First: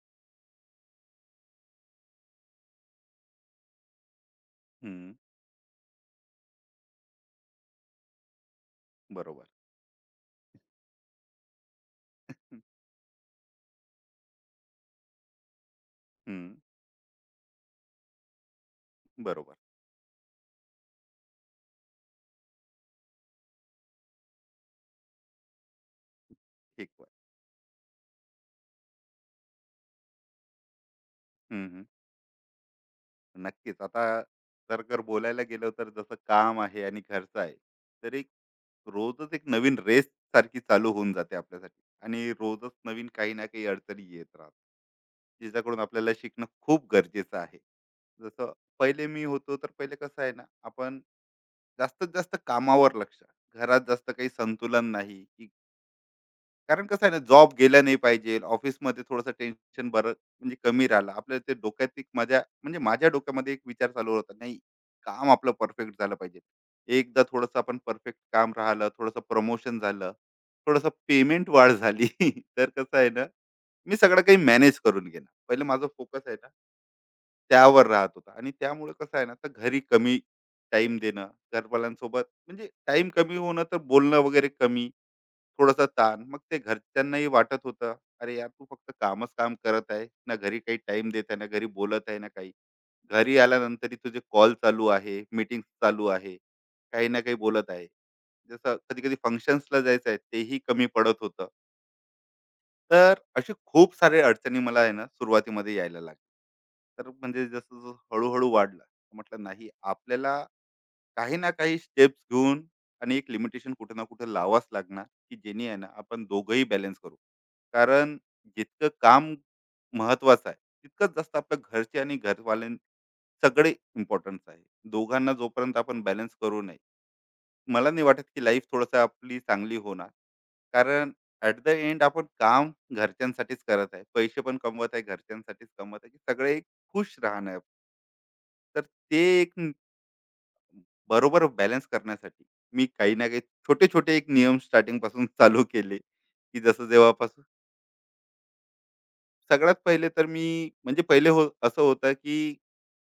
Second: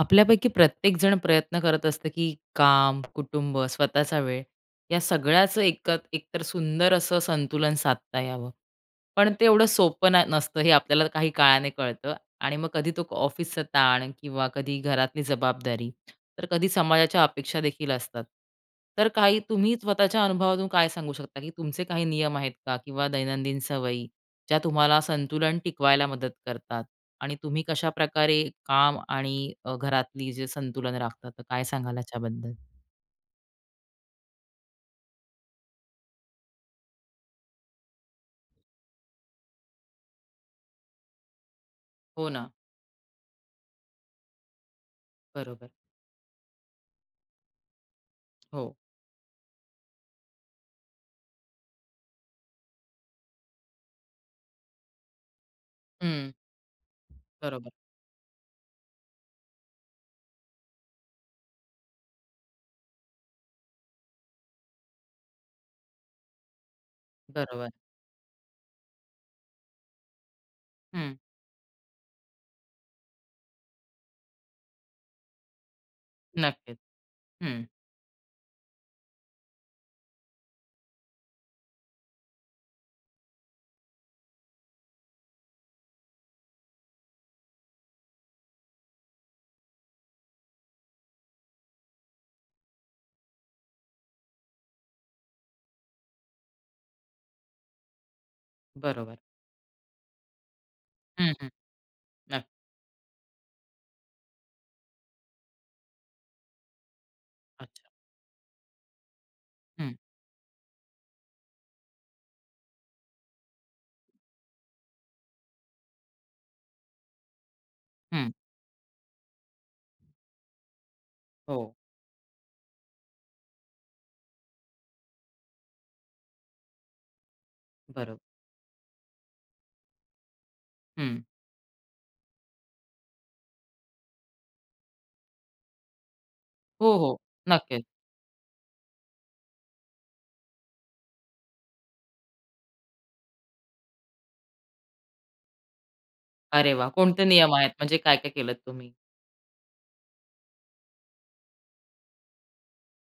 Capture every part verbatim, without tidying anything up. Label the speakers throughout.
Speaker 1: आपल्यापैकी प्रत्येकजण प्रयत्न करत असतं की काम, कुटुंब, स्वतःचा वेळ या
Speaker 2: हं,
Speaker 1: सगळ्याचं एकत एकतर सुंदर असं संतुलन साधता यावं. पण ते
Speaker 2: बरोबर.
Speaker 1: एवढं सोपं ना नसतं हे आपल्याला काही काळाने कळतं आणि
Speaker 2: हं,
Speaker 1: मग कधी तो ऑफिसचा ताण किंवा कधी घरातली जबाबदारी,
Speaker 2: हं,
Speaker 1: तर कधी समाजाच्या अपेक्षा देखील असतात. तर काही
Speaker 2: बरोबर.
Speaker 1: तुम्ही स्वतःच्या अनुभवातून काय सांगू शकता की तुमचे काही नियम आहेत का? किंवा दैनंदिन सवयी ज्या तुम्हाला संतुलन टिकवायला मदत करतात
Speaker 2: ठीक आहे.
Speaker 1: आणि तुम्ही कशाप्रकारे काम आणि अ, घरातली जे संतुलन राखतात तर काय
Speaker 2: हं, हं.
Speaker 1: सांगाल याच्याबद्दल?
Speaker 2: नक्कीच. आता जर जर बोलायला गेलो तर जसं काम आहे आणि घरचं आहे, तर एक रोजच एक नवीन रेस सारखी चालू होऊन जाते आपल्यासाठी आणि
Speaker 1: हो ना,
Speaker 2: रोजच नवीन काही ना काही अडचणी येत राहतात.
Speaker 1: बरोबर.
Speaker 2: जिच्याकडून आपल्याला शिकणं खूप गरजेचं आहे. जसं
Speaker 1: हो.
Speaker 2: पहिले मी होतो, तर पहिले कसं आहे ना, आपण जास्तीत जास्त कामावर लक्ष, घरात जास्त काही संतुलन नाही, की
Speaker 1: हं.
Speaker 2: कारण कसं आहे ना जॉब
Speaker 1: बरोबर,
Speaker 2: गेला नाही पाहिजे. ऑफिसमध्ये थोडंसं टेन्शन बरं म्हणजे कमी राहिलं. आपल्या ते डोक्यात एक माझ्या म्हणजे माझ्या डोक्यामध्ये एक विचार चालू होता, नाही काम आपलं परफेक्ट झालं पाहिजे. एकदा थोडंसं
Speaker 1: बरोबर.
Speaker 2: आपण परफेक्ट काम राहिलं, थोडंसं प्रमोशन झालं, थोडंसं
Speaker 1: हं,
Speaker 2: पेमेंट वाढ झाली, तर कसं आहे ना, मी सगळं काही मॅनेज करून घेणार. पहिलं माझा फोकस आहे ना
Speaker 1: नक्कीच. हं,
Speaker 2: त्यावर राहत होता आणि त्यामुळे कसं आहे ना, तर घरी कमी टाईम देणं, घरवाल्यांसोबत म्हणजे टाईम कमी होणं, तर बोलणं वगैरे कमी. थोडासा ताण मग ते घरच्यांनाही वाटत होतं, अरे यार तू फक्त कामच काम करत आहे ना, घरी काही टाइम देत आहे ना, घरी बोलत आहे ना काही. घरी आल्यानंतरही तुझे कॉल चालू आहे, मीटिंग चालू आहे, काही ना काही बोलत आहे. जसं कधी कधी
Speaker 1: बरोबर.
Speaker 2: फंक्शन्सला जायचं आहे तेही कमी पडत
Speaker 1: हं,
Speaker 2: होतं.
Speaker 1: हं. नक्की.
Speaker 2: तर असे खूप सारे अडचणी मला आहे ना सुरुवातीमध्ये यायला लागले, तर म्हणजे जसं
Speaker 1: अच्छा.
Speaker 2: जसं हळूहळू वाढलं. म्हटलं नाही
Speaker 1: हं,
Speaker 2: आपल्याला काही ना काही स्टेप्स घेऊन आणि एक लिमिटेशन कुठे ना कुठे लावाच लागणार, की जेणे आहे ना आपण दोघंही बॅलन्स करू. कारण
Speaker 1: हं.
Speaker 2: जितकं काम महत्वाचं आहे तितकंच जास्त आपल्या
Speaker 1: हो,
Speaker 2: घरचे आणि घरवाल्यां, सगळे इम्पॉर्टन्स आहे. दोघांना जोपर्यंत आपण बॅलन्स करू नाही, मला नाही वाटत
Speaker 1: बरोबर.
Speaker 2: की लाईफ थोडंसं आपली चांगली होणार. कारण
Speaker 1: हं.
Speaker 2: ॲट द एंड आपण काम घरच्यांसाठीच करत आहे, पैसे पण कमवत आहे घरच्यांसाठीच कमवत आहे, की सगळे एक
Speaker 1: हो, हो.
Speaker 2: खुश राहणार.
Speaker 1: नक्कीच.
Speaker 2: तर ते एक बरोबर बॅलन्स करण्यासाठी मी काही ना काही छोटे छोटे एक नियम स्टार्टिंग पासून चालू केले, की
Speaker 1: अरे
Speaker 2: जसं
Speaker 1: वाह! कोणते
Speaker 2: जेव्हापासून.
Speaker 1: नियम आहेत म्हणजे काय, काय केलत तुम्ही?
Speaker 2: सगळ्यात पहिले तर मी, म्हणजे पहिले हो असं होतं की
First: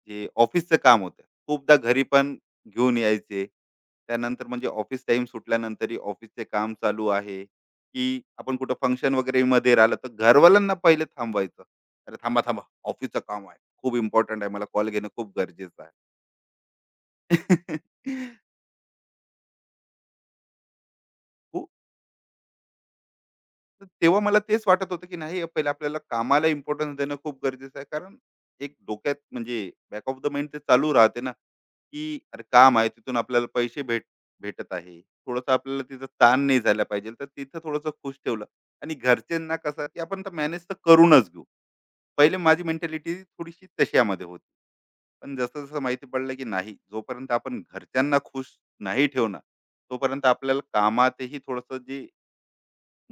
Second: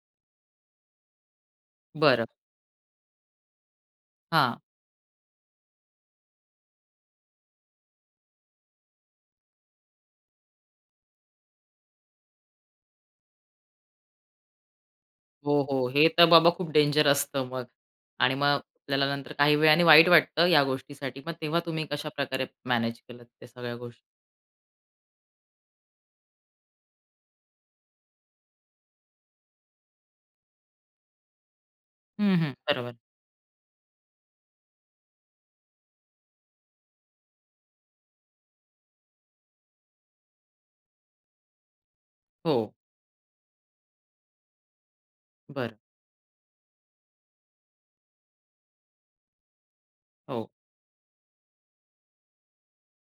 Speaker 2: जे ऑफिसचं काम होतं खूपदा घरी
Speaker 1: बरं.
Speaker 2: पण घेऊन यायचे. त्यानंतर
Speaker 1: हां.
Speaker 2: म्हणजे ऑफिस टाइम सुटल्यानंतरही ऑफिसचे काम चालू आहे, की आपण कुठं फंक्शन वगैरे मध्ये राहिलं तर घरवाल्यांना पहिले थांबवायचं, अरे थांबा थांबा, ऑफिसचं काम आहे, खूप इम्पॉर्टंट आहे, मला कॉल घेणं खूप
Speaker 1: हो,
Speaker 2: गरजेचं
Speaker 1: हो.
Speaker 2: आहे.
Speaker 1: हे तर बाबा खूप डेंजर असतं मग. आणि मग आपल्याला नंतर काही वेळाने वाईट वाटतं या गोष्टीसाठी. मग तेव्हा
Speaker 2: खूप,
Speaker 1: तुम्ही कशाप्रकारे मॅनेज केलंत त्या सगळ्या
Speaker 2: तर
Speaker 1: गोष्टी?
Speaker 2: तेव्हा मला तेच वाटत होतं की नाही, पहिले आपल्याला कामाला इम्पॉर्टन्स देणं खूप गरजेचं आहे, कारण एक डोक्यात म्हणजे बॅक ऑफ द माइंड ते चालू राहते ना, की
Speaker 1: हं,
Speaker 2: अरे
Speaker 1: हं.
Speaker 2: काम आहे
Speaker 1: बरोबर.
Speaker 2: तिथून आपल्याला पैसे भेट भेटत आहे, थोडंसं आपल्याला तिथं ताण नाही झाला पाहिजे, तर तिथं थोडंसं खुश ठेवलं आणि घरच्यांना कसं, की आपण तर मॅनेज तर करूनच घेऊ. पहिले
Speaker 1: हो,
Speaker 2: माझी मेंटॅलिटी थोडीशी तशामध्ये होती, पण जसं
Speaker 1: बरं.
Speaker 2: जसं माहिती पडलं की नाही, जोपर्यंत आपण घरच्यांना खुश नाही ठेवणार तोपर्यंत
Speaker 1: हो.
Speaker 2: आपल्याला कामातही थोडंसं जे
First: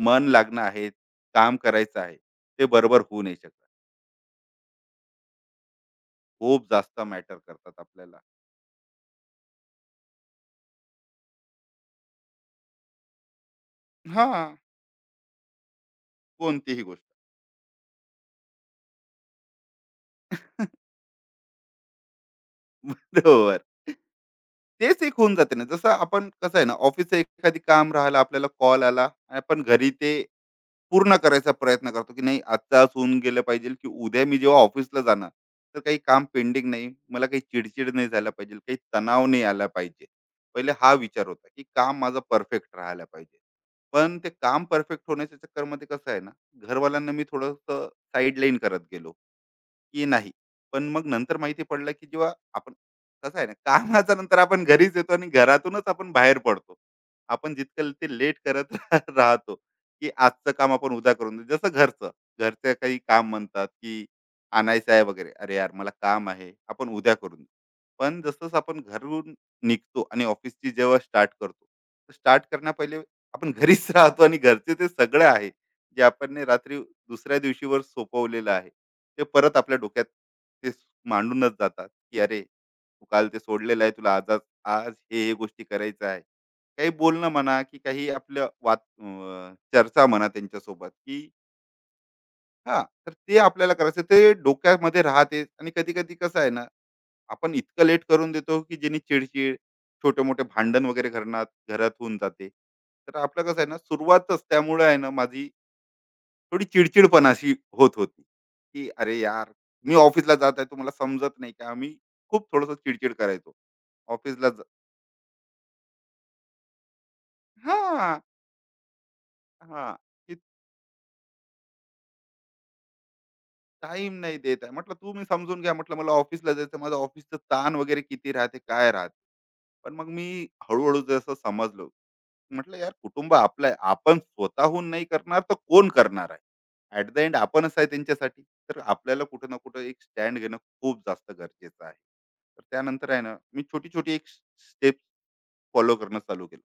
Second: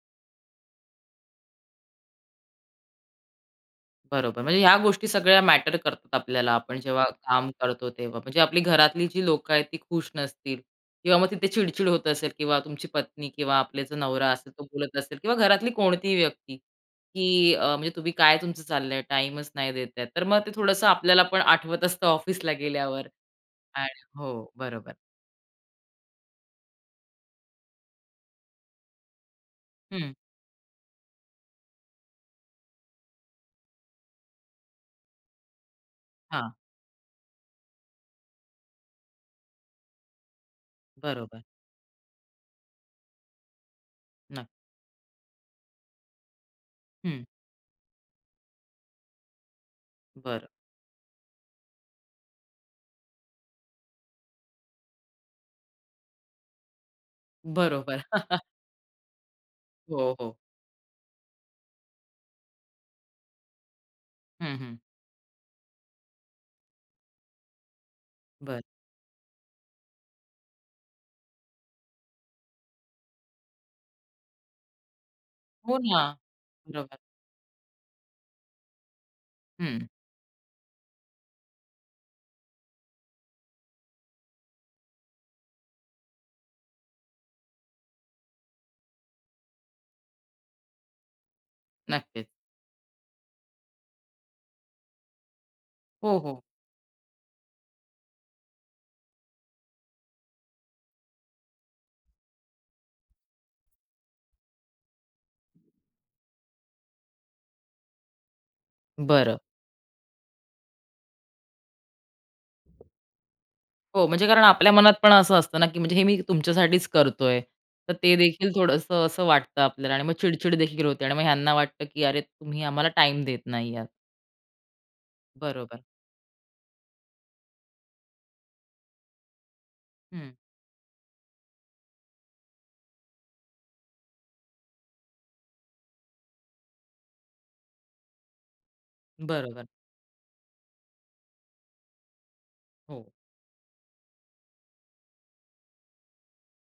Speaker 2: मन लागणं आहे, काम करायचं आहे, ते बरोबर होऊ नाही शकत.
Speaker 1: बरोबर. म्हणजे ह्या गोष्टी सगळ्या मॅटर करतात आपल्याला.
Speaker 2: खूप
Speaker 1: आपण
Speaker 2: जास्त
Speaker 1: जेव्हा
Speaker 2: मॅटर
Speaker 1: काम
Speaker 2: करतात
Speaker 1: करतो तेव्हा.
Speaker 2: आपल्याला.
Speaker 1: म्हणजे आपली घरातली जी लोकं आहेत ती खुश नसतील किंवा मग तिथे चिड-चिड होत असेल किंवा तुमची पत्नी किंवा आपले जो नवरा
Speaker 2: हां,
Speaker 1: असेल तो बोलत असेल किंवा घरातली कोणतीही व्यक्ती,
Speaker 2: कोणतीही गोष्ट.
Speaker 1: की अ, म्हणजे तुम्ही काय तुमचं चाललंय, टाईमच नाही देत आहे. तर मग ते थोडंसं आपल्याला पण आठवत असतं ऑफिसला गेल्यावर.
Speaker 2: बरोबर.
Speaker 1: आणि हो, बरोबर.
Speaker 2: तेच एक होऊन जाते ना, जसं आपण कसं आहे ना, ऑफिसचं एखादी काम राहिलं, आपल्याला कॉल आला आणि आपण घरी ते
Speaker 1: हं.
Speaker 2: पूर्ण करायचा प्रयत्न करतो, की नाही आत्ताच होऊन गेलं पाहिजे, की उद्या मी जेव्हा ऑफिसला जाणार, तर काही काम
Speaker 1: हां.
Speaker 2: पेंडिंग नाही. मला काही चिड नाही झाला पाहिजे, काही तणाव नाही आला पाहिजे. पहिले हा विचार
Speaker 1: बरोबर.
Speaker 2: होता, की काम माझं परफेक्ट राहायला पाहिजे. पण ते
Speaker 1: नक्की.
Speaker 2: काम परफेक्ट होण्याच्या चक्करमध्ये कसं आहे ना, घरवाल्यांना
Speaker 1: हं.
Speaker 2: मी थोडंसं साइडलाईन करत गेलो. की नाही.
Speaker 1: बरं.
Speaker 2: पण मग नंतर माहिती पडलं, की जेव्हा आपण कसं आहे ना, कामाच्या नंतर आपण घरीच येतो आणि घरातूनच आपण बाहेर पडतो. आपण जितकं
Speaker 1: बरोबर.
Speaker 2: ते लेट करत राहतो, की
Speaker 1: हो, हो.
Speaker 2: आजचं काम आपण उद्या करून देऊ. जसं घरचं, घरचं काही काम म्हणतात, की
Speaker 1: हं, हं.
Speaker 2: आणायचं आहे वगैरे. अरे यार, मला काम आहे, आपण उद्या करून देऊ. पण जसंच
Speaker 1: बरं.
Speaker 2: आपण घरून निघतो आणि ऑफिसची जेव्हा स्टार्ट करतो, स्टार्ट करण्या पहिले आपण घरीच राहतो आणि घरचे ते सगळं आहे,
Speaker 1: हो ना.
Speaker 2: जे आपण ने रात्री
Speaker 1: बरोबर.
Speaker 2: दुसऱ्या दिवशीवर सोपवलेलं आहे. ते परत आपल्या
Speaker 1: हं.
Speaker 2: डोक्यात ते मांडूनच जातात, की अरे तू काल ते सोडलेलं आहे, तुला आज, आज हे हे गोष्टी करायचं आहे, काही बोलणं म्हणा की काही आपलं वाद अं, चर्चा म्हणा त्यांच्यासोबत, की
Speaker 1: नक्कीच.
Speaker 2: हा. तर ते आपल्याला करायचं ते डोक्यामध्ये राहते आणि कधी कधी
Speaker 1: हो,
Speaker 2: कसं
Speaker 1: हो.
Speaker 2: आहे ना, आपण इतकं लेट करून देतो की ज्यांनी चिडचिड, छोटे मोठे भांडण वगैरे घरात घरात होऊन जाते. तर आपलं कसं आहे ना, सुरुवातच त्यामुळे आहे ना, माझी थोडी चिडचिडपण अशी होत होती, की "अरे
Speaker 1: बरं.
Speaker 2: यार, मी ऑफिसला जात आहे, तुम्हाला समजत नाही का?" मी खूप थोडंसं चिडचिड करायचो.
Speaker 1: हो, म्हणजे कारण
Speaker 2: ऑफिसला जा,
Speaker 1: आपल्या मनात पण असं असतं ना, की म्हणजे हे मी तुमच्यासाठीच करतोय. तर ते
Speaker 2: हां,
Speaker 1: देखील थोडंसं असं वाटतं
Speaker 2: हां,
Speaker 1: आपल्याला आणि मग
Speaker 2: की
Speaker 1: चिड-चिड देखील होते आणि मग ह्यांना वाटतं, की "अरे, तुम्ही आम्हाला टाइम देत नाही आहात."
Speaker 2: टाईम नाही देत आहे. म्हटलं, "तुम्ही समजून घ्या."
Speaker 1: बरोबर.
Speaker 2: म्हटलं, "मला ऑफिसला जायचं आहे. माझं ऑफिसचं ताण वगैरे किती राहते, काय राहते." पण मग
Speaker 1: हं.
Speaker 2: मी हळू-हळू जसं समजलो, म्हटलं यार कुटुंब आपलं आहे, आपण स्वतःहून नाही करणार तर कोण करणार आहे, ऍट द एंड आपणच आहे त्यांच्यासाठी. तर आपल्याला कुठं ना
Speaker 1: बरोबर.
Speaker 2: कुठं एक स्टँड घेणं खूप जास्त गरजेचं आहे, तर
Speaker 1: हो.
Speaker 2: त्यानंतर आहे ना मी छोटी छोटी एक स्टेप फॉलो करणं चालू केलं,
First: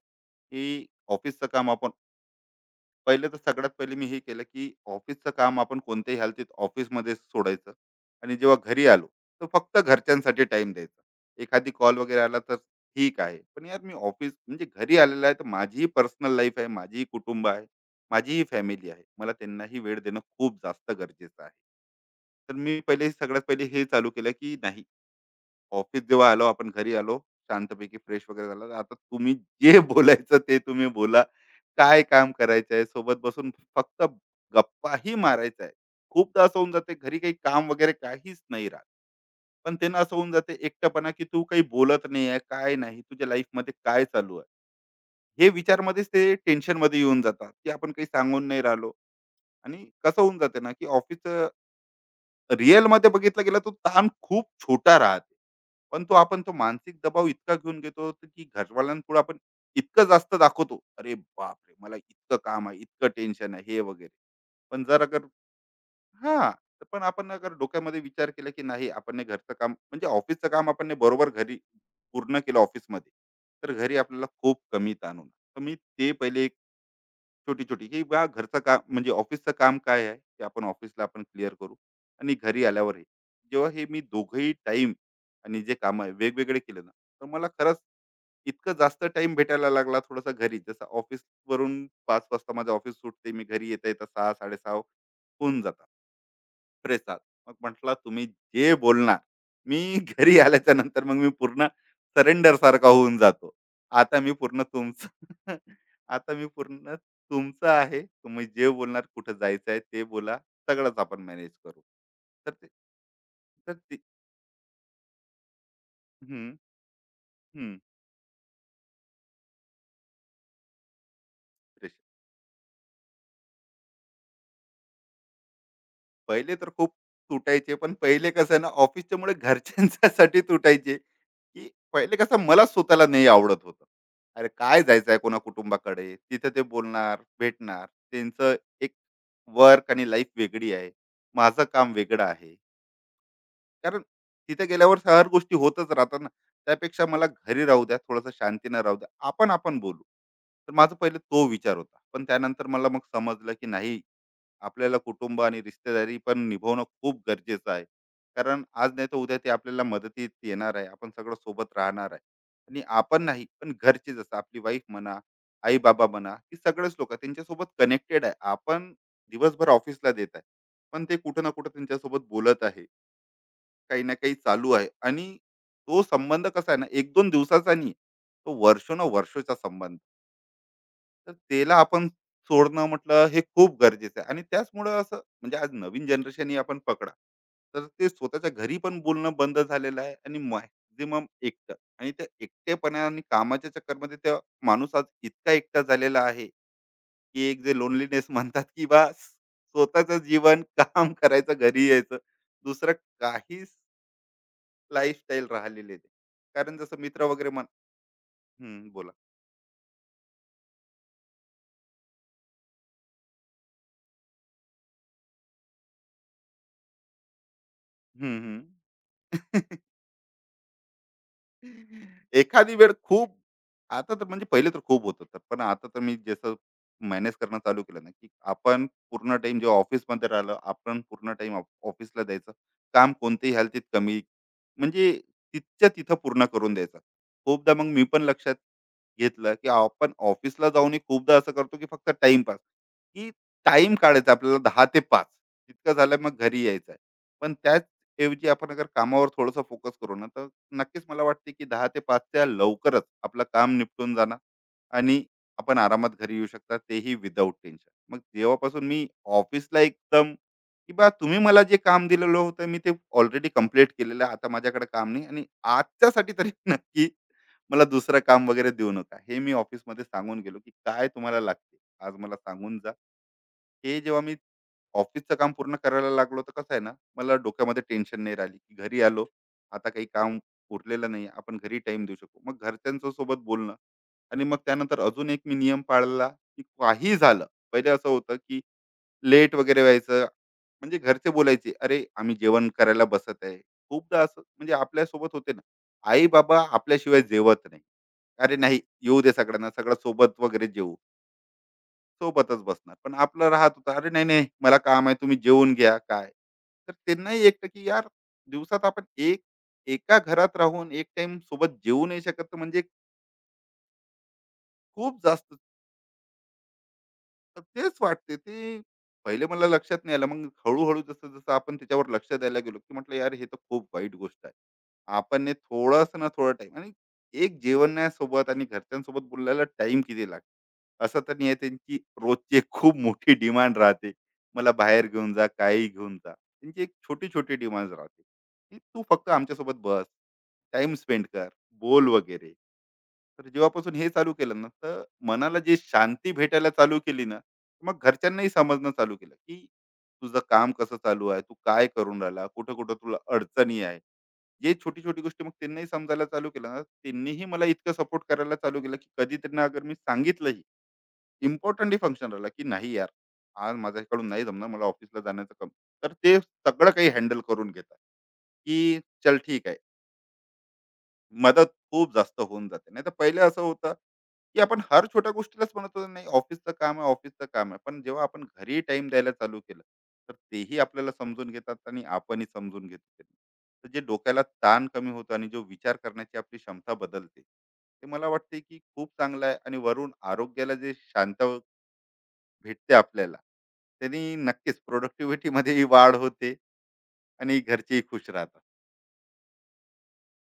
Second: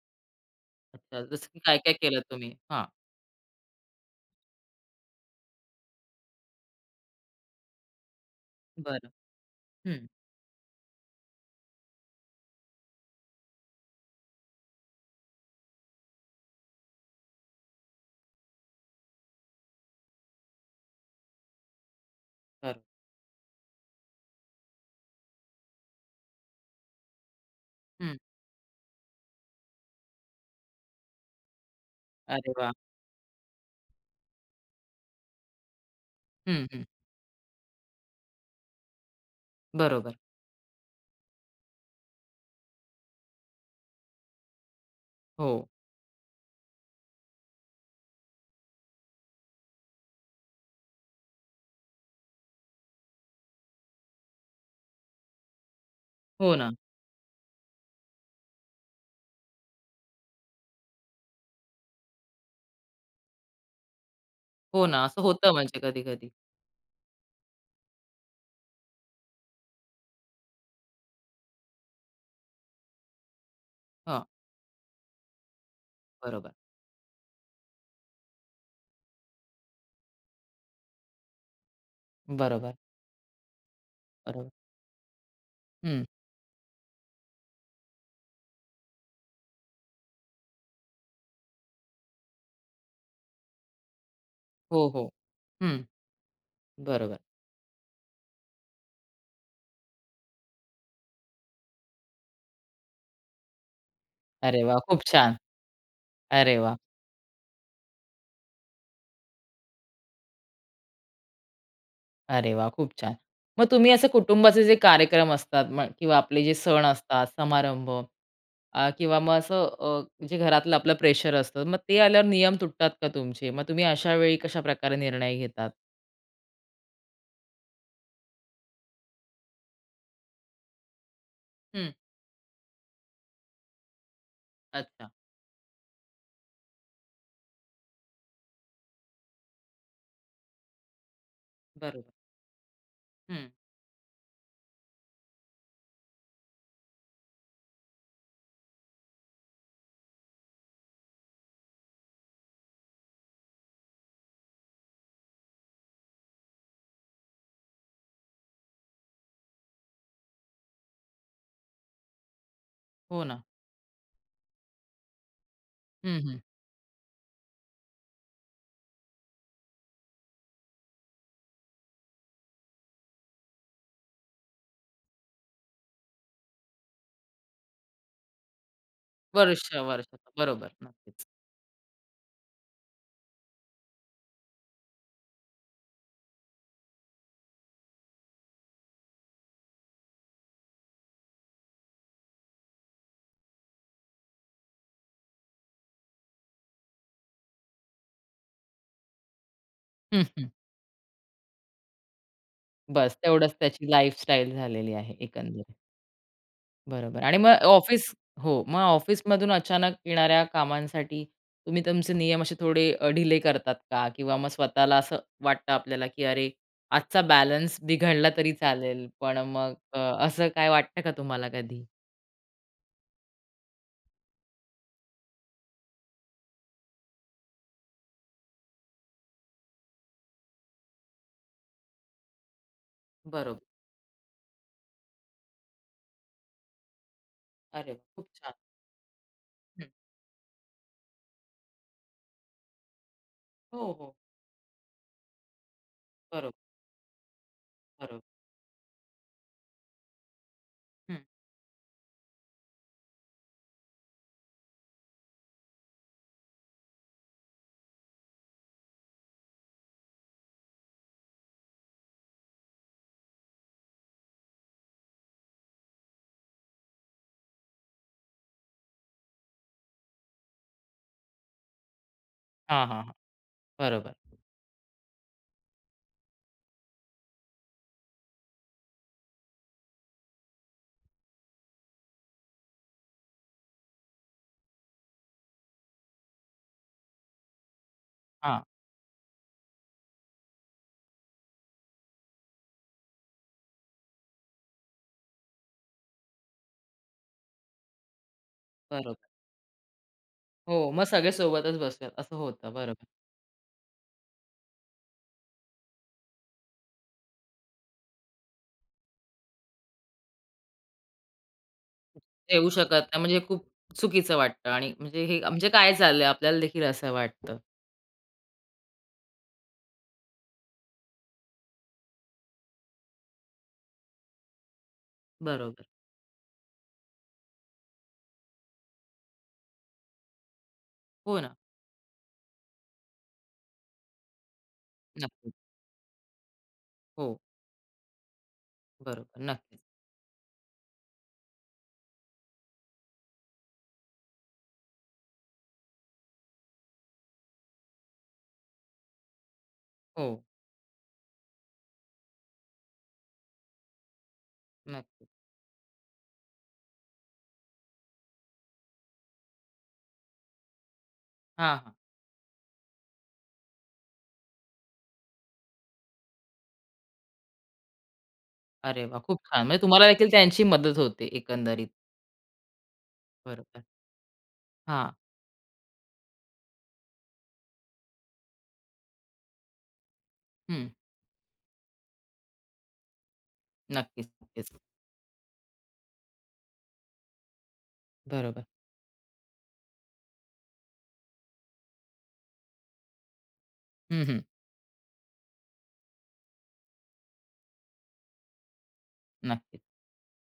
Speaker 2: की
Speaker 1: अच्छा. जसं
Speaker 2: ऑफिसचं
Speaker 1: की
Speaker 2: काम आपण.
Speaker 1: काय-काय केलं तुम्ही? हां.
Speaker 2: पहिले तर, सगळ्यात पहिले मी हे केलं, की ऑफिसचं काम आपण कोणत्याही हालतीत ऑफिसमध्येच सोडायचं आणि जेव्हा घरी आलो,
Speaker 1: बरं.
Speaker 2: तर फक्त
Speaker 1: हं.
Speaker 2: घरच्यांसाठी टाईम द्यायचा. एखादी कॉल वगैरे आला तर ठीक आहे. पण यार मी ऑफिस, म्हणजे घरी आलेला आहे, तर माझीही पर्सनल लाईफ आहे, माझीही कुटुंब आहे, माझीही फॅमिली आहे. मला त्यांनाही वेळ देणं खूप जास्त गरजेचं आहे. तर मी
Speaker 1: बरं.
Speaker 2: पहिले, सगळ्यात पहिले हे चालू केलं, की नाही, ऑफिस जेव्हा आलो, आपण घरी आलो, शांतपैकी
Speaker 1: हं.
Speaker 2: फ्रेश वगैरे झालं, आता तुम्ही जे बोलायचं ते तुम्ही बोला, काय काम
Speaker 1: अरे वाह!
Speaker 2: करायचं आहे सोबत बसून, फक्त गप्पाही मारायचा आहे. खूपदा असं
Speaker 1: हं,
Speaker 2: होऊन
Speaker 1: हं.
Speaker 2: जाते घरी, काही काम वगैरे काहीच नाही राहत, पण त्यांना असं
Speaker 1: बरोबर.
Speaker 2: होऊन जाते एकटपणा, की तू काही बोलत नाही आहे, काय नाही तुझ्या लाईफ मध्ये काय चालू आहे. हे
Speaker 1: हो.
Speaker 2: विचार मध्येच ते टेन्शन मध्ये येऊन जातात, की आपण काही सांगून नाही राहिलो. आणि कसं होऊन जाते ना, की ऑफिस रिअल मध्ये बघितलं गेलं तो ताण खूप छोटा राहते, पण तो आपण तो
Speaker 1: हो ना.
Speaker 2: मानसिक दबाव इतका घेऊन घेतो त- की घरवाल्यांपुढे आपण इतकं जास्त दाखवतो, अरे बापरे मला इतकं काम आहे, इतकं टेन्शन आहे, हे वगैरे. पण
Speaker 1: हो ना.
Speaker 2: जर
Speaker 1: असं
Speaker 2: अगर
Speaker 1: होतं म्हणजे कधी-कधी.
Speaker 2: हा, तर पण आपण अगर डोक्यामध्ये विचार केला, की नाही, आपण ने घरचं काम, म्हणजे ऑफिसचं काम आपण ने बरोबर घरी पूर्ण केलं ऑफिसमध्ये, तर घरी
Speaker 1: हां.
Speaker 2: आपल्याला खूप कमी ताण होणार. तर मी ते पहिले
Speaker 1: बरोबर.
Speaker 2: एक छोटी छोटी, की बा घरचं काम, म्हणजे ऑफिसचं काम काय आहे ते आपण ऑफिसला आपण क्लिअर करू आणि घरी
Speaker 1: बरोबर.
Speaker 2: आल्यावर हे, जेव्हा हे मी
Speaker 1: बरोबर.
Speaker 2: दोघंही टाइम आणि जे काम
Speaker 1: हं.
Speaker 2: आहे वेगवेगळे केले ना, तर मला खरंच इतकं जास्त टाइम भेटायला लागला थोडासा घरी. जसं ऑफिस वरून पाच वाजता माझं ऑफिस सुटते, मी घरी येता येता सहा साडेसहा
Speaker 1: हो, हो.
Speaker 2: होऊन
Speaker 1: हं.
Speaker 2: जातात
Speaker 1: बरोबर.
Speaker 2: फ्रेसात. मग म्हटलं तुम्ही जे बोलणार, मी घरी आल्याच्या नंतर मग मी पूर्ण सरेंडर सारखा होऊन जातो. आता मी
Speaker 1: अरे
Speaker 2: पूर्ण
Speaker 1: वाह! खूप
Speaker 2: तुमचं.
Speaker 1: छान.
Speaker 2: आता मी
Speaker 1: अरे वाह!
Speaker 2: पूर्ण तुमचं आहे. तुम्ही जे बोलणार, कुठं जायचं आहे ते बोला. सगळंच आपण मॅनेज करू. तर
Speaker 1: अरे
Speaker 2: ते
Speaker 1: वा, खूप छान. मग
Speaker 2: तर
Speaker 1: तुम्ही
Speaker 2: ते
Speaker 1: असं कुटुंबाचे जे कार्यक्रम असतात मग किंवा आपले
Speaker 2: हं,
Speaker 1: जे सण असतात,
Speaker 2: हं.
Speaker 1: समारंभ, अ, किंवा मग असं, अ, जे घरातलं आपलं प्रेशर असतं, मग ते
Speaker 2: प्रेशर.
Speaker 1: आल्यावर नियम तुटतात का तुमचे? मग तुम्ही अशा वेळी कशाप्रकारे निर्णय घेतात?
Speaker 2: पहिले तर खूप तुटायचे, पण पहिले कसं आहे ना, ऑफिसच्यामुळे घरच्यांच्यासाठी तुटायचे. की
Speaker 1: हं.
Speaker 2: पहिले कसं मला स्वतःला नाही आवडत होतं, अरे काय
Speaker 1: अच्छा.
Speaker 2: जायचं आहे कोणा कुटुंबाकडे, तिथे ते बोलणार भेटणार, त्यांचं एक वर्क आणि लाईफ वेगळी आहे, माझं काम
Speaker 1: बरोबर.
Speaker 2: वेगळं आहे.
Speaker 1: हं.
Speaker 2: कारण तिथे गेल्यावर हर गोष्टी होतच राहतात ना, त्यापेक्षा मला घरी राहू द्या, थोडंसं शांतीनं राहू द्या, आपण आपण बोलू. तर माझा पहिले तो विचार होता, पण त्यानंतर मला मग समजलं, की नाही, आपल्याला कुटुंब आणि रिश्तेदारी पण निभवणं खूप गरजेचं आहे. कारण आज नाही तर उद्या ते आपल्याला मदतीत येणार आहे, आपण सगळं सोबत राहणार आहे. आणि आपण
Speaker 1: हो ना.
Speaker 2: नाही, पण घरचे, जसं आपली वाईफ म्हणा, आई बाबा
Speaker 1: हं,
Speaker 2: म्हणा,
Speaker 1: हं.
Speaker 2: ही सगळेच लोक त्यांच्यासोबत कनेक्टेड आहे. आपण दिवसभर ऑफिसला देत आहे, पण ते कुठं ना कुठं त्यांच्यासोबत बोलत आहे, काही ना काही चालू आहे, आणि तो संबंध कसा आहे ना, एक दोन दिवसाचा नाही, तो वर्षोन वर्षाचा
Speaker 1: वर्ष,
Speaker 2: संबंध
Speaker 1: वर्ष.
Speaker 2: आहे.
Speaker 1: बरोबर. नक्कीच.
Speaker 2: तर त्याला आपण सोडणं म्हटलं हे खूप गरजेचं आहे, आणि त्याचमुळं असं म्हणजे आज नवीन जनरेशन ही आपण पकडा, तर ते स्वतःच्या घरी पण बोलणं बंद झालेलं आहे, आणि मॅक्झिमम एकटं, आणि त्या एकटेपणा आणि कामाच्या चक्करमध्ये त्या माणूस आज इतका एकटा झालेला आहे, की एक जे लोनलीनेस म्हणतात, की बा स्वतःचं
Speaker 1: हं, हं.
Speaker 2: जीवन, काम करायचं, घरी यायचं, दुसरं
Speaker 1: बस तेवढंच
Speaker 2: काहीच
Speaker 1: त्याची लाईफस्टाईल झालेली आहे
Speaker 2: लाईफस्टाईल
Speaker 1: एकंदरीत.
Speaker 2: राहिलेली नाही. कारण जसं
Speaker 1: बरोबर
Speaker 2: मित्र
Speaker 1: आणि
Speaker 2: वगैरे
Speaker 1: मग
Speaker 2: म्हण.
Speaker 1: ऑफिस. हो, मग
Speaker 2: हम्म, बोला.
Speaker 1: ऑफिसमधून अचानक येणाऱ्या कामांसाठी तुम्ही तुमचे नियम असे थोडे अ, ढिले करतात का? किंवा मग स्वतःला असं वाटतं आपल्याला, की "अरे, आजचा बॅलन्स बिघडला
Speaker 2: हम्म
Speaker 1: तरी चालेल."
Speaker 2: हम्म
Speaker 1: पण मग, अ, असं काय वाटतं का तुम्हाला कधी?
Speaker 2: एखादी वेळ खूप. आता तर म्हणजे पहिले तर खूप होत होतं, पण आता तर मी जसं मॅनेज करणं चालू केलं ना, की आपण पूर्ण टाइम जेव्हा ऑफिसमध्ये राहिलं, आपण पूर्ण टाइम ऑफिसला द्यायचं, काम कोणतेही
Speaker 1: बरोबर.
Speaker 2: हालतीत कमी, म्हणजे तिथच्या तिथं पूर्ण करून द्यायचं. खूपदा मग
Speaker 1: अरे वाह!
Speaker 2: मी पण
Speaker 1: खूप छान.
Speaker 2: लक्षात घेतलं, की
Speaker 1: हं.
Speaker 2: आपण ऑफिसला जाऊनही खूपदा असं करतो, की फक्त टाइमपास, की
Speaker 1: हो,
Speaker 2: टाइम
Speaker 1: हो.
Speaker 2: काढायचा आपल्याला, दहा ते पाच इतकं झालं मग
Speaker 1: बरोबर,
Speaker 2: घरी यायचं. पण त्याच
Speaker 1: बरोबर.
Speaker 2: ऐवजी आपण अगर कामावर थोडासा फोकस करू ना, तर नक्कीच
Speaker 1: हं.
Speaker 2: मला वाटते की दहा ते पाच लवकरच आपलं काम निपटून जाणार, आणि आपण आरामात घरी येऊ शकता, तेही विदाऊट टेन्शन. मग जेव्हापासून मी ऑफिसला एकदम, की बा तुम्ही मला जे काम दिलेलं होतं मी ते ऑलरेडी कंप्लीट केलेलं आहे. आता माझ्याकडे काम नाही आणि आजच्यासाठी तरी नक्की मला दुसरं काम वगैरे देऊ नका. हे मी ऑफिसमध्ये सांगून गेलो की काय तुम्हाला लागते आज मला सांगून
Speaker 1: हां,
Speaker 2: जा.
Speaker 1: हां, हां.
Speaker 2: हे
Speaker 1: बरोबर.
Speaker 2: जेव्हा मी ऑफिसचं काम पूर्ण करायला लागलो तर कसं आहे ना, मला डोक्यामध्ये टेन्शन नाही राहिली की घरी आलो आता काही काम उरलेलं नाही. आपण घरी टाइम देऊ शकू, मग घरच्यांच्या सोबत बोलणं. आणि मग त्यानंतर अजून एक मी नियम पाळला की काही झालं, पहिले असं होतं की
Speaker 1: हां,
Speaker 2: लेट वगैरे व्हायचं, म्हणजे घरचे बोलायचे अरे आम्ही जेवण करायला बसत आहे. खूपदा असं म्हणजे आपल्यासोबत होते ना, आई बाबा आपल्याशिवाय जेवत नाही. अरे नाही, येऊ
Speaker 1: बरोबर.
Speaker 2: दे सगळ्यांना, सगळं सोबत वगैरे
Speaker 1: हो,
Speaker 2: जेऊ,
Speaker 1: मग सगळे सोबतच बसूयात असं
Speaker 2: सोबतच
Speaker 1: होतं.
Speaker 2: बसणार.
Speaker 1: बरोबर.
Speaker 2: पण आपलं राहत होतं, "अरे नाही, नाही मला काम आहे, तुम्ही जेवून घ्या." काय. तर त्यांनाही एकटं की यार दिवसात आपण एक एका घरात राहून एक टाइम सोबत जेवू नाही शकत, तर
Speaker 1: येऊ
Speaker 2: म्हणजे
Speaker 1: शकत नाही म्हणजे खूप चुकीचं वाटतं आणि
Speaker 2: खूप
Speaker 1: म्हणजे हे
Speaker 2: जास्त.
Speaker 1: म्हणजे काय चाललंय? आपल्याला देखील असं वाटतं.
Speaker 2: तर तेच वाटते ते, पहिले मला लक्षात नाही आलं. मग हळूहळू जसं जसं आपण त्याच्यावर लक्ष द्यायला गेलो की म्हटलं यार हे तर खूप वाईट गोष्ट आहे. आपण हे
Speaker 1: बरोबर.
Speaker 2: थोडस ना, थोडा टाइम आणि एक जेवणासोबत आणि घरच्यांसोबत बोलायला टाइम किती लागतो? असं तर
Speaker 1: हो
Speaker 2: नाही
Speaker 1: ना.
Speaker 2: आहे. त्यांची रोजची एक खूप मोठी डिमांड राहते, मला बाहेर घेऊन जा,
Speaker 1: नक्कीच.
Speaker 2: काही घेऊन जा. त्यांची एक छोटी
Speaker 1: हो,
Speaker 2: छोटी डिमांड राहते की तू
Speaker 1: बरोबर.
Speaker 2: फक्त
Speaker 1: नक्कीच.
Speaker 2: आमच्यासोबत बस, टाइम स्पेंड कर, बोल वगैरे. तर जेव्हापासून हे चालू केलं ना, तर मनाला जी शांती भेटायला चालू केली ना, मग घरच्यांनाही समजणं चालू केलं की तुझं
Speaker 1: हो,
Speaker 2: काम कसं चालू आहे, तू काय करून राहिला, कुठं कुठं तुला अडचणी आहे. जे छोटी छोटी
Speaker 1: नक्कीच.
Speaker 2: गोष्टी, मग त्यांनाही समजायला चालू केलं ना, त्यांनीही मला इतकं सपोर्ट करायला चालू केलं की कधी त्यांना अगर मी सांगितलंही
Speaker 1: हां, हां.
Speaker 2: इम्पॉर्टंटही फंक्शन राहिला की नाही यार, आज माझ्याकडून नाही जमणार मला ऑफिसला जाण्याचं काम, तर ते सगळं काही हँडल करून घेतात की
Speaker 1: अरे वाह!
Speaker 2: चल
Speaker 1: खूप छान.
Speaker 2: ठीक आहे.
Speaker 1: म्हणजे तुम्हाला देखील त्यांची मदत होते
Speaker 2: मदत
Speaker 1: एकंदरीत.
Speaker 2: खूप जास्त होऊन जाते. नाही तर पहिले असं
Speaker 1: बरोबर.
Speaker 2: होतं की आपण हर
Speaker 1: हां.
Speaker 2: छोट्या गोष्टीलाच म्हणत होतो नाही ऑफिसचं काम आहे, ऑफिसचं काम आहे. पण जेव्हा आपण घरी टाइम द्यायला चालू केलं, तर तेही
Speaker 1: हं.
Speaker 2: आपल्याला समजून घेतात आणि आपणही समजून घेतो त्यांना. तर जे
Speaker 1: नक्कीच,
Speaker 2: डोक्याला
Speaker 1: नक्कीच.
Speaker 2: ताण कमी होतो आणि जो विचार करण्याची आपली क्षमता बदलते, ते मला वाटते
Speaker 1: बरोबर.
Speaker 2: की खूप चांगलं आहे. आणि वरून आरोग्याला जे शांत भेटते आपल्याला,
Speaker 1: हं,
Speaker 2: त्यांनी
Speaker 1: हं.
Speaker 2: नक्कीच प्रोडक्टिव्हिटी मध्येही वाढ होते, आणि घरचेही खुश राहतात.
Speaker 1: नक्कीच.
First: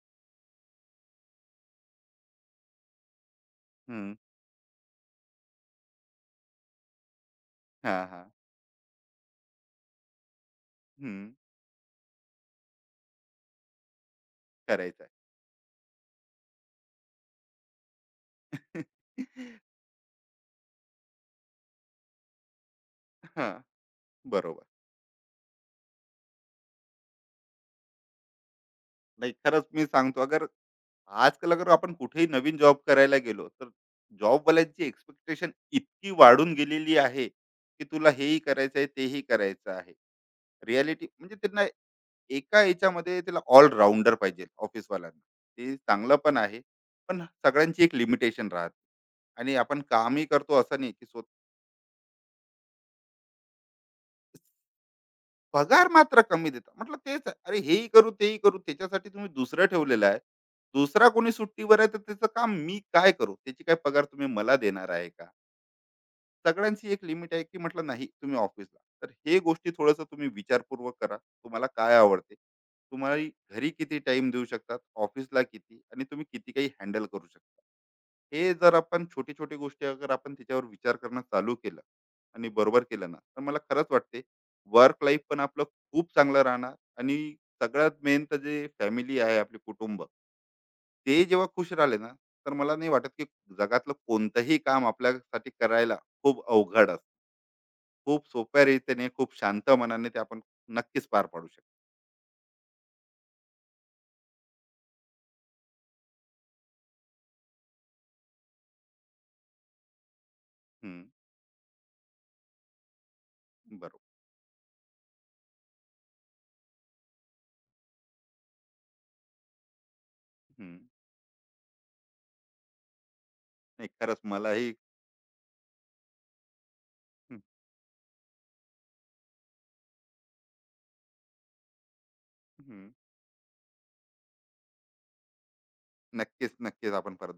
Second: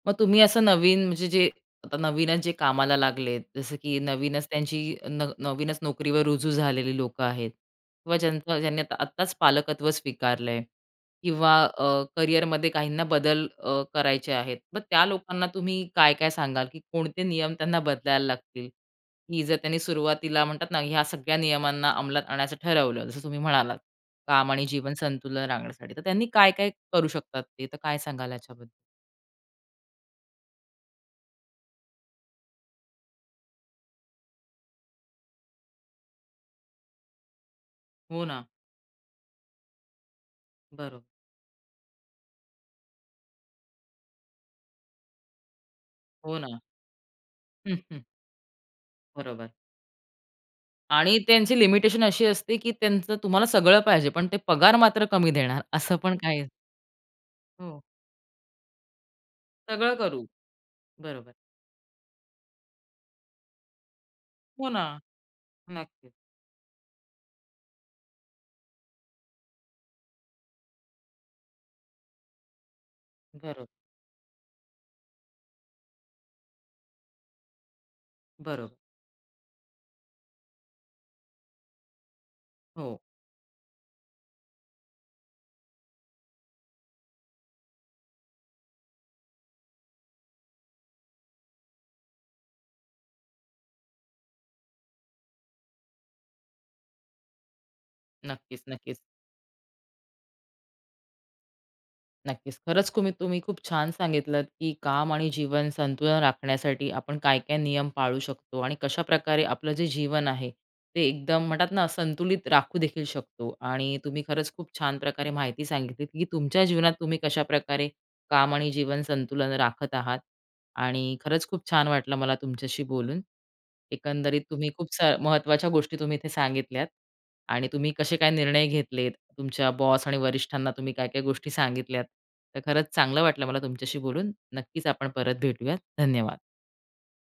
Speaker 1: मग तुम्ही असं नवीन म्हणजे जे आता नवीनच जे कामाला लागले, जसं की
Speaker 2: हम्म,
Speaker 1: नवीनच त्यांची न नवीनच नोकरीवर रुजू झालेली लोकं आहेत
Speaker 2: हा
Speaker 1: किंवा
Speaker 2: हा.
Speaker 1: ज्यांचं ज्यांनी आता आत्ताच पालकत्व स्वीकारलंय
Speaker 2: हम्म,
Speaker 1: किंवा, अ, करिअरमध्ये काहींना बदल, अ, करायचे आहेत. मग
Speaker 2: करायचं
Speaker 1: त्या
Speaker 2: आहे.
Speaker 1: लोकांना तुम्ही काय-काय सांगाल, की कोणते नियम त्यांना बदलायला लागतील? की जर त्यांनी सुरुवातीला म्हणतात ना, ह्या सगळ्या नियमांना अंमलात आणायचं ठरवलं, जसं तुम्ही
Speaker 2: हां,
Speaker 1: म्हणालात, काम आणि
Speaker 2: बरोबर.
Speaker 1: जीवन संतुलन राखण्यासाठी, तर त्यांनी काय-काय करू शकतात ते? तर काय सांगाल याच्याबद्दल?
Speaker 2: नाही, खरंच मी सांगतो, अगर आजकाल अगर आपण कुठेही नवीन जॉब करायला गेलो, तर जॉबवाल्यांची एक्स्पेक्टेशन इतकी वाढून गेलेली आहे, की तुला
Speaker 1: हो
Speaker 2: हेही
Speaker 1: ना.
Speaker 2: करायचं आहे, तेही करायचं आहे.
Speaker 1: बरोबर.
Speaker 2: रिॲलिटी म्हणजे त्यांना एका ह्याच्यामध्ये त्याला ऑलराउंडर पाहिजे, ऑफिसवाल्यांना. ते चांगलं
Speaker 1: हो
Speaker 2: पण
Speaker 1: ना.
Speaker 2: आहे, पण
Speaker 1: हं,
Speaker 2: सगळ्यांची एक
Speaker 1: हं.
Speaker 2: लिमिटेशन राहते.
Speaker 1: बरोबर.
Speaker 2: आणि आपण कामही करतो असं नाही, की
Speaker 1: आणि
Speaker 2: स्व
Speaker 1: त्यांची लिमिटेशन अशी असते, की त्यांचं तुम्हाला सगळं पाहिजे, पण ते पगार मात्र कमी देणार
Speaker 2: पगार
Speaker 1: असं पण
Speaker 2: मात्र
Speaker 1: काही.
Speaker 2: कमी देता. म्हटलं तेच आहे. अरे
Speaker 1: हो.
Speaker 2: हेही करू, तेही करू, त्याच्यासाठी तुम्ही दुसरं
Speaker 1: सगळं
Speaker 2: ठेवलेलं आहे.
Speaker 1: करू.
Speaker 2: दुसरा कोणी
Speaker 1: बरोबर.
Speaker 2: सुट्टीवर आहे तर त्याचं काम मी काय करू? त्याची काय पगार तुम्ही मला
Speaker 1: हो ना.
Speaker 2: देणार आहे का?
Speaker 1: नक्कीच.
Speaker 2: सगळ्यांची एक लिमिट आहे, की म्हटलं नाही तुम्ही ऑफिसला. तर हे गोष्टी थोडंसं तुम्ही विचारपूर्वक करा. तुम्हाला काय आवडते? तुम्हाला घरी
Speaker 1: बरोबर.
Speaker 2: किती टाइम देऊ शकतात? ऑफिसला किती? आणि तुम्ही किती काही हँडल करू शकता. हे जर
Speaker 1: बरोबर.
Speaker 2: आपण छोटी छोटी गोष्टी अगर आपण त्याच्यावर विचार करणं चालू केलं आणि बरोबर
Speaker 1: हो.
Speaker 2: केलं ना, तर मला खरंच वाटते वर्क लाईफ पण आपलं खूप चांगलं राहणार. आणि सगळ्यात मेन तर जे फॅमिली आहे, आपले कुटुंब, ते जेव्हा खुश राहिले ना, तर मला नाही वाटत की जगातलं कोणतंही काम आपल्यासाठी करायला खूप अवघड असतं. खूप
Speaker 1: नक्कीच,
Speaker 2: सोप्या
Speaker 1: नक्कीच.
Speaker 2: रीतीने, खूप शांत मनाने ते आपण नक्कीच पार पाडू शकतो.
Speaker 1: नक्कीच. खरंच तुम्ही तुम्ही खूप छान सांगितलंत, की काम आणि जीवन संतुलन राखण्यासाठी आपण काय-काय नियम पाळू शकतो आणि कशा प्रकारे आपलं जे जीवन आहे, ते
Speaker 2: हम्म,
Speaker 1: एकदम म्हणतात ना, संतुलित राखू देखील शकतो. आणि
Speaker 2: बरोबर.
Speaker 1: तुम्ही खरंच खूप छान प्रकारे माहिती सांगितलीत, की तुमच्या जीवनात तुम्ही कशाप्रकारे काम आणि जीवन संतुलन राखत आहात
Speaker 2: हम्म,
Speaker 1: आणि खरंच खूप छान वाटलं मला तुमच्याशी बोलून.
Speaker 2: नाही खरंच
Speaker 1: एकंदरीत तुम्ही
Speaker 2: मलाही.
Speaker 1: खूप स महत्त्वाच्या गोष्टी तुम्ही इथे सांगितल्यात
Speaker 2: हम्म,
Speaker 1: आणि तुम्ही कसे काय निर्णय घेतलेत, तुमच्या बॉस आणि वरिष्ठांना तुम्ही काय-काय गोष्टी सांगितल्यात. तर खरंच
Speaker 2: हम्म,
Speaker 1: चांगलं वाटलं मला तुमच्याशी बोलून. नक्कीच आपण परत भेटूयात. धन्यवाद.
Speaker 2: नक्कीच नक्कीच आपण परत